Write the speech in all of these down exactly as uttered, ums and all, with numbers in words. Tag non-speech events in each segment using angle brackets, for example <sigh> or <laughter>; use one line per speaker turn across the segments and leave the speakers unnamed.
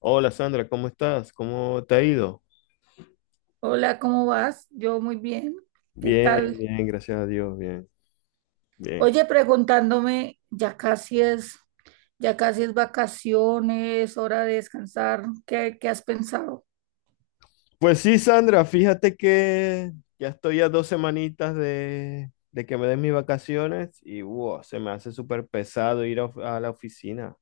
Hola Sandra, ¿cómo estás? ¿Cómo te ha ido?
Hola, ¿cómo vas? Yo muy bien. ¿Qué
Bien,
tal?
bien, gracias a Dios, bien, bien.
Oye, preguntándome, ya casi es, ya casi es vacaciones, hora de descansar. ¿Qué, qué has pensado?
Pues sí, Sandra, fíjate que ya estoy a dos semanitas de, de que me den mis vacaciones y wow, se me hace súper pesado ir a, of- a la oficina.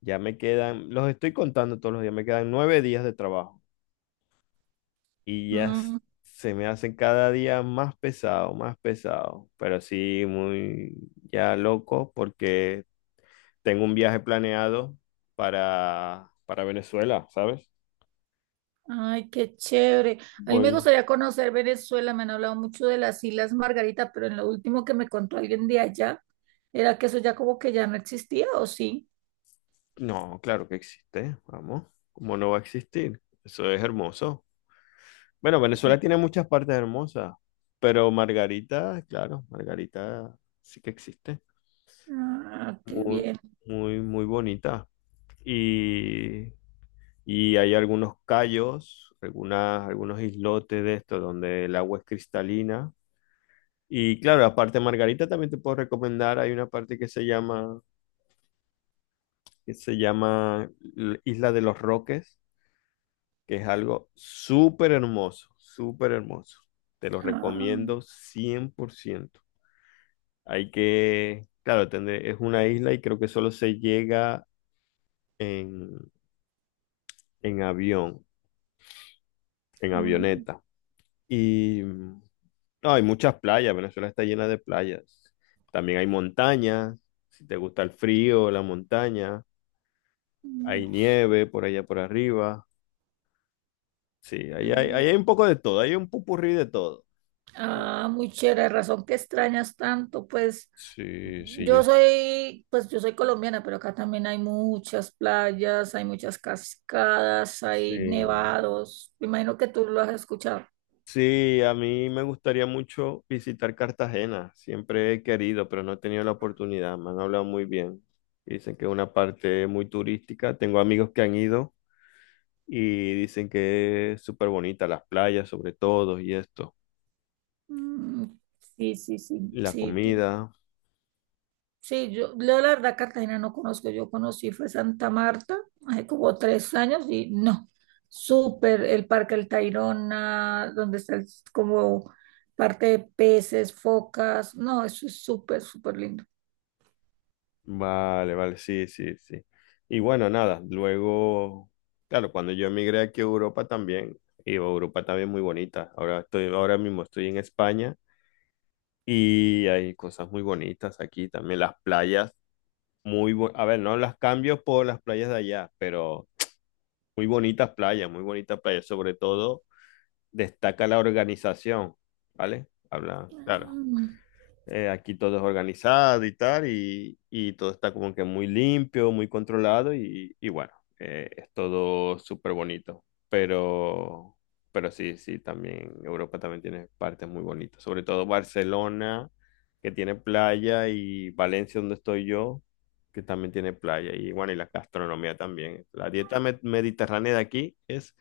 Ya me quedan, los estoy contando todos los días, me quedan nueve días de trabajo y ya s-
Mm,
se me hacen cada día más pesado, más pesado, pero sí, muy ya loco porque tengo un viaje planeado para, para Venezuela, ¿sabes?
ay, qué chévere. A mí me
Voy.
gustaría conocer Venezuela. Me han hablado mucho de las Islas Margarita, pero en lo último que me contó alguien de allá, era que eso ya como que ya no existía, ¿o sí?
No, claro que existe, vamos. ¿Cómo no va a existir? Eso es hermoso. Bueno, Venezuela tiene muchas partes hermosas, pero Margarita, claro, Margarita sí que existe.
Ah, qué
Muy,
bien.
muy, muy bonita. Y, y hay algunos cayos, algunas, algunos islotes de esto donde el agua es cristalina. Y claro, aparte de Margarita también te puedo recomendar, hay una parte que se llama que se llama L- Isla de los Roques, que es algo súper hermoso, súper hermoso. Te lo
Ah,
recomiendo cien por ciento. Hay que, claro, tendré- es una isla y creo que solo se llega en, en avión, en
mm,
avioneta. Y mm, no, hay muchas playas, Venezuela está llena de playas. También hay montañas, si te gusta el frío, la montaña,
mm,
hay nieve por allá por arriba. Sí, ahí hay, ahí
ah.
hay un poco de todo, hay un pupurrí de todo.
Ah, muy chévere, razón que extrañas tanto, pues
Sí, sí, yo
yo soy, pues yo soy colombiana, pero acá también hay muchas playas, hay muchas cascadas, hay
sí.
nevados. Me imagino que tú lo has escuchado.
Sí, a mí me gustaría mucho visitar Cartagena. Siempre he querido, pero no he tenido la oportunidad. Me han hablado muy bien. Dicen que es una parte muy turística. Tengo amigos que han ido y dicen que es súper bonita, las playas sobre todo y esto.
Mm, sí, sí, sí,
La
sí,
comida.
sí, yo, yo la verdad Cartagena no conozco, yo conocí fue Santa Marta hace como tres años y no, súper el Parque El Tayrona, donde está el- como parte de peces, focas, no, eso es súper, súper lindo.
Vale, vale, sí, sí, sí. Y bueno, nada, luego, claro, cuando yo emigré aquí a Europa también, y Europa también muy bonita. Ahora estoy, ahora mismo estoy en España. Y hay cosas muy bonitas aquí también. Las playas, muy bu- a ver, no las cambio por las playas de allá, pero muy bonitas playas, muy bonitas playas. Sobre todo destaca la organización, ¿vale? Habla, claro, eh, aquí todo es organizado y tal, y, y todo está como que muy limpio, muy controlado y, y bueno, eh, es todo súper bonito. Pero, pero sí, sí, también Europa también tiene partes muy bonitas, sobre todo Barcelona, que tiene playa, y Valencia, donde estoy yo, que también tiene playa, y bueno, y la gastronomía también. La dieta med- mediterránea de aquí es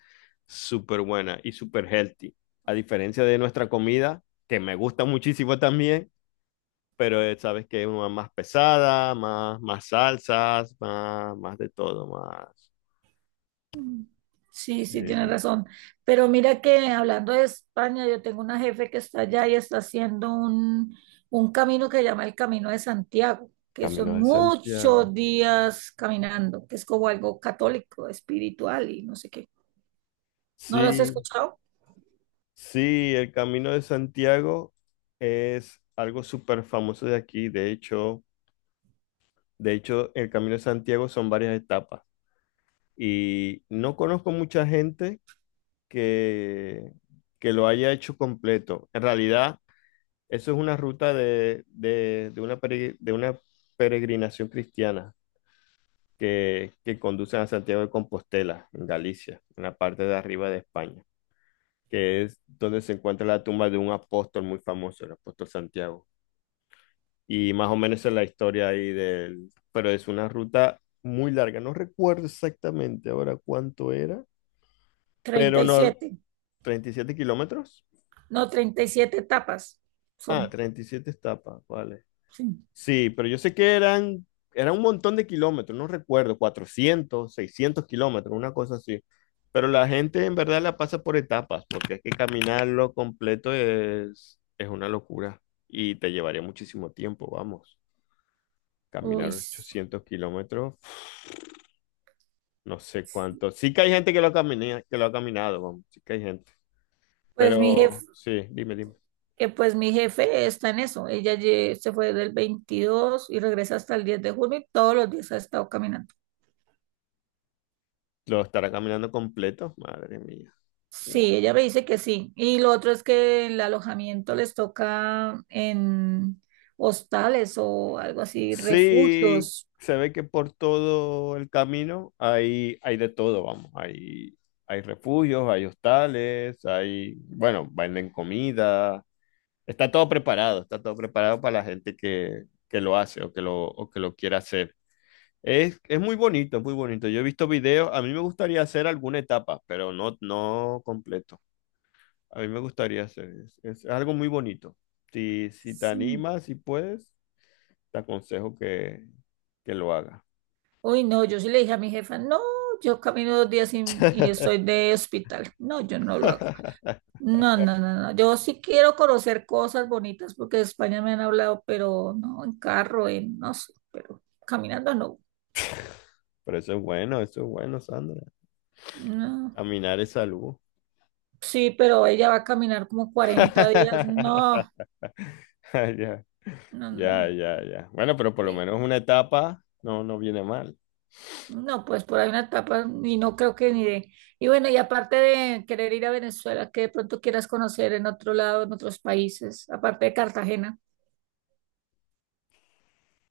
súper buena y súper healthy, a diferencia de nuestra comida, que me gusta muchísimo también, pero eh, sabes que es una más pesada, más, más salsas, más, más de todo, más.
Mm, sí,
Sí,
sí, tienes
sí.
razón. Pero mira que hablando de España, yo tengo una jefe que está allá y está haciendo un, un camino que llama el Camino de Santiago, que
Camino
son
de Santiago.
muchos días caminando, que es como algo católico, espiritual y no sé qué. ¿No lo has
Sí,
escuchado?
sí, el Camino de Santiago es algo súper famoso de aquí. De hecho, de hecho, el Camino de Santiago son varias etapas. Y no conozco mucha gente que, que lo haya hecho completo. En realidad, eso es una ruta de, de, de una, pere- de una peregrinación cristiana. que, que conducen a Santiago de Compostela, en Galicia, en la parte de arriba de España, que es donde se encuentra la tumba de un apóstol muy famoso, el apóstol Santiago. Y más o menos esa es la historia ahí del… Pero es una ruta muy larga, no recuerdo exactamente ahora cuánto era,
Treinta
pero
y
no,
siete,
treinta y siete kilómetros.
no, treinta y siete etapas
Ah,
son.
treinta y siete etapas, vale.
Sí.
Sí, pero yo sé que eran, era un montón de kilómetros, no recuerdo, cuatrocientos, seiscientos kilómetros, una cosa así. Pero la gente en verdad la pasa por etapas, porque es que caminarlo completo es, es una locura y te llevaría muchísimo tiempo, vamos.
Uy,
Caminar
s-
ochocientos kilómetros, no sé cuánto. Sí que hay gente que lo camina, que lo ha caminado, vamos, sí que hay gente.
pues mi jefe
Pero sí, dime, dime.
que pues mi jefe está en eso. Ella lle- se fue del veintidós y regresa hasta el diez de junio y todos los días ha estado caminando.
¿Lo estará caminando completo? Madre mía.
Sí,
Wow.
ella me dice que sí. Y lo otro es que el alojamiento les toca en hostales o algo así,
Sí,
refugios.
se ve que por todo el camino hay, hay de todo, vamos. Hay, hay refugios, hay hostales, hay, bueno, venden comida. Está todo preparado, está todo preparado para la gente que, que lo hace o que lo, o que lo quiera hacer. Es, es muy bonito, es muy bonito. Yo he visto videos, a mí me gustaría hacer alguna etapa, pero no, no completo. A mí me gustaría hacer, es, es algo muy bonito. Si, si te
Sí.
animas, si puedes, te aconsejo que, que lo hagas.
Uy, no, yo sí le dije a mi jefa, no, yo camino dos días y, y
<laughs>
estoy de hospital. No, yo no lo hago.
Pero
No, no, no, no. Yo sí quiero conocer cosas bonitas porque de España me han hablado, pero no en carro, en no sé, pero caminando no.
eso es bueno, eso es bueno, Sandra.
No.
Caminar es salud.
Sí, pero ella va a caminar como cuarenta días. No,
<laughs> Ya,
no, no,
ya,
no.
ya, ya. Bueno, pero por lo
Y-
menos una etapa no, no viene mal.
no, pues por ahí una etapa y no creo que ni de. Y bueno, y aparte de querer ir a Venezuela, que de pronto quieras conocer en otro lado, en otros países, aparte de Cartagena.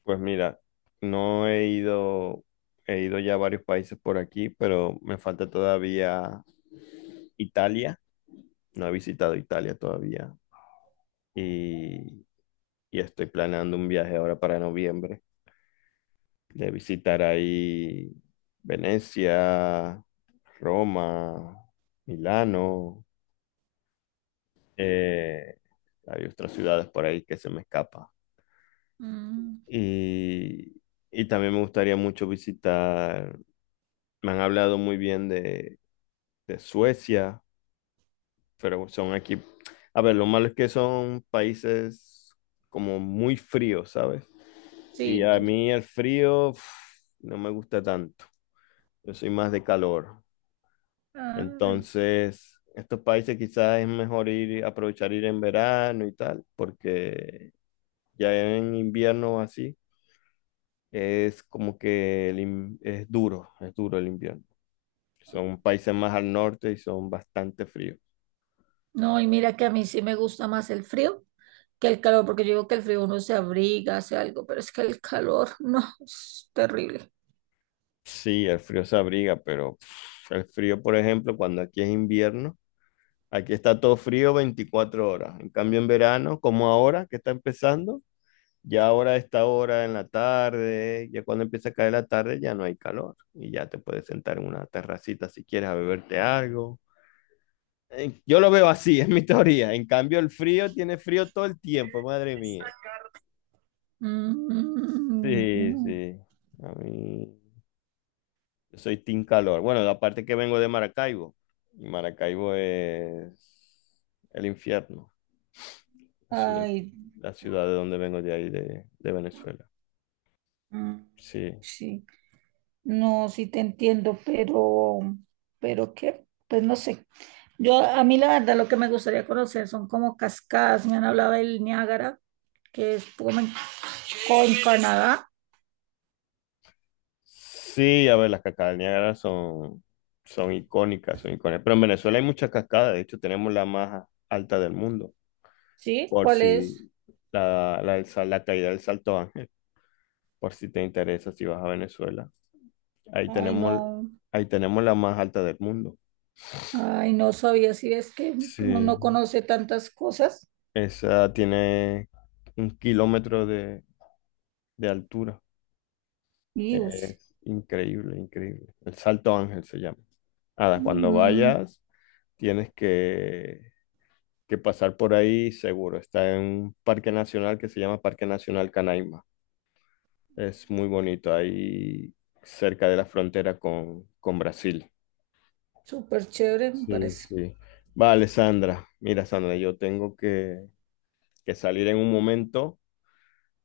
Pues mira, no he ido, he ido ya a varios países por aquí, pero me falta todavía Italia. No he visitado Italia todavía. Y, y estoy planeando un viaje ahora para noviembre de visitar ahí Venecia, Roma, Milano, eh, hay otras ciudades por ahí que se me escapa.
Mm,
Y, y también me gustaría mucho visitar, me han hablado muy bien de, de Suecia, pero son aquí, a ver, lo malo es que son países como muy fríos, ¿sabes? Y
sí,
a
sí.
mí el frío, uf, no me gusta tanto, yo soy más de calor.
Ay.
Entonces, estos países quizás es mejor ir, aprovechar ir en verano y tal, porque ya en invierno así es como que el in- es duro, es duro el invierno. Son países más al norte y son bastante fríos.
No, y mira que a mí sí me gusta más el frío que el calor, porque yo digo que el frío uno se abriga, hace algo, pero es que el calor, <laughs> no, es terrible.
Sí, el frío se abriga, pero pff, el frío, por ejemplo, cuando aquí es invierno, aquí está todo frío veinticuatro horas. En cambio, en verano, como ahora que está empezando, ya ahora, a esta hora en la tarde, ya cuando empieza a caer la tarde, ya no hay calor y ya te puedes sentar en una terracita si quieres a beberte algo. Eh, Yo lo veo así, <laughs> es mi teoría. En cambio, el frío tiene frío todo el tiempo, madre mía.
Mm,
Sí,
no.
sí. A mí, yo soy team calor. Bueno, aparte que vengo de Maracaibo. Y Maracaibo es el infierno, la ciudad,
Ay,
la ciudad de donde vengo de ahí, de, de Venezuela.
mm,
Sí.
sí, no, sí te entiendo, pero, pero qué, pues no sé. Yo, a mí la verdad, lo que me gustaría conocer son como cascadas. Me han hablado del Niágara, que es como en, co- en Canadá.
Sí, a ver, las cascadas del Niágara son, son icónicas, son icónicas. Pero en Venezuela hay muchas cascadas, de hecho tenemos la más alta del mundo,
¿Sí?
por
¿Cuál es?
si la, la, del sal- la caída del Salto Ángel, por si te interesa, si vas a Venezuela. Ahí
Ay,
tenemos,
no.
ahí tenemos la más alta del mundo.
Ay, no sabía si es que que uno no
Sí,
conoce tantas cosas.
esa tiene un kilómetro de, de altura.
Y pues,
Es increíble, increíble. El Salto Ángel se llama. Nada, cuando
mm,
vayas, tienes que que pasar por ahí seguro. Está en un parque nacional que se llama Parque Nacional Canaima. Es muy bonito, ahí cerca de la frontera con, con Brasil.
súper chévere, me
Sí,
parece.
sí. Vale, Sandra. Mira, Sandra, yo tengo que, que salir en un momento.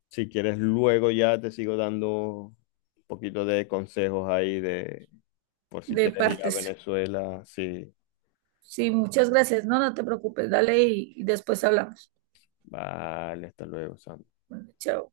Si quieres, luego ya te sigo dando un poquito de consejos ahí de por si
De
quieres ir a
partes.
Venezuela. Sí.
Sí, muchas gracias. No, no te preocupes. Dale y, y después hablamos.
Vale, hasta luego, Sandra.
Bueno, chao.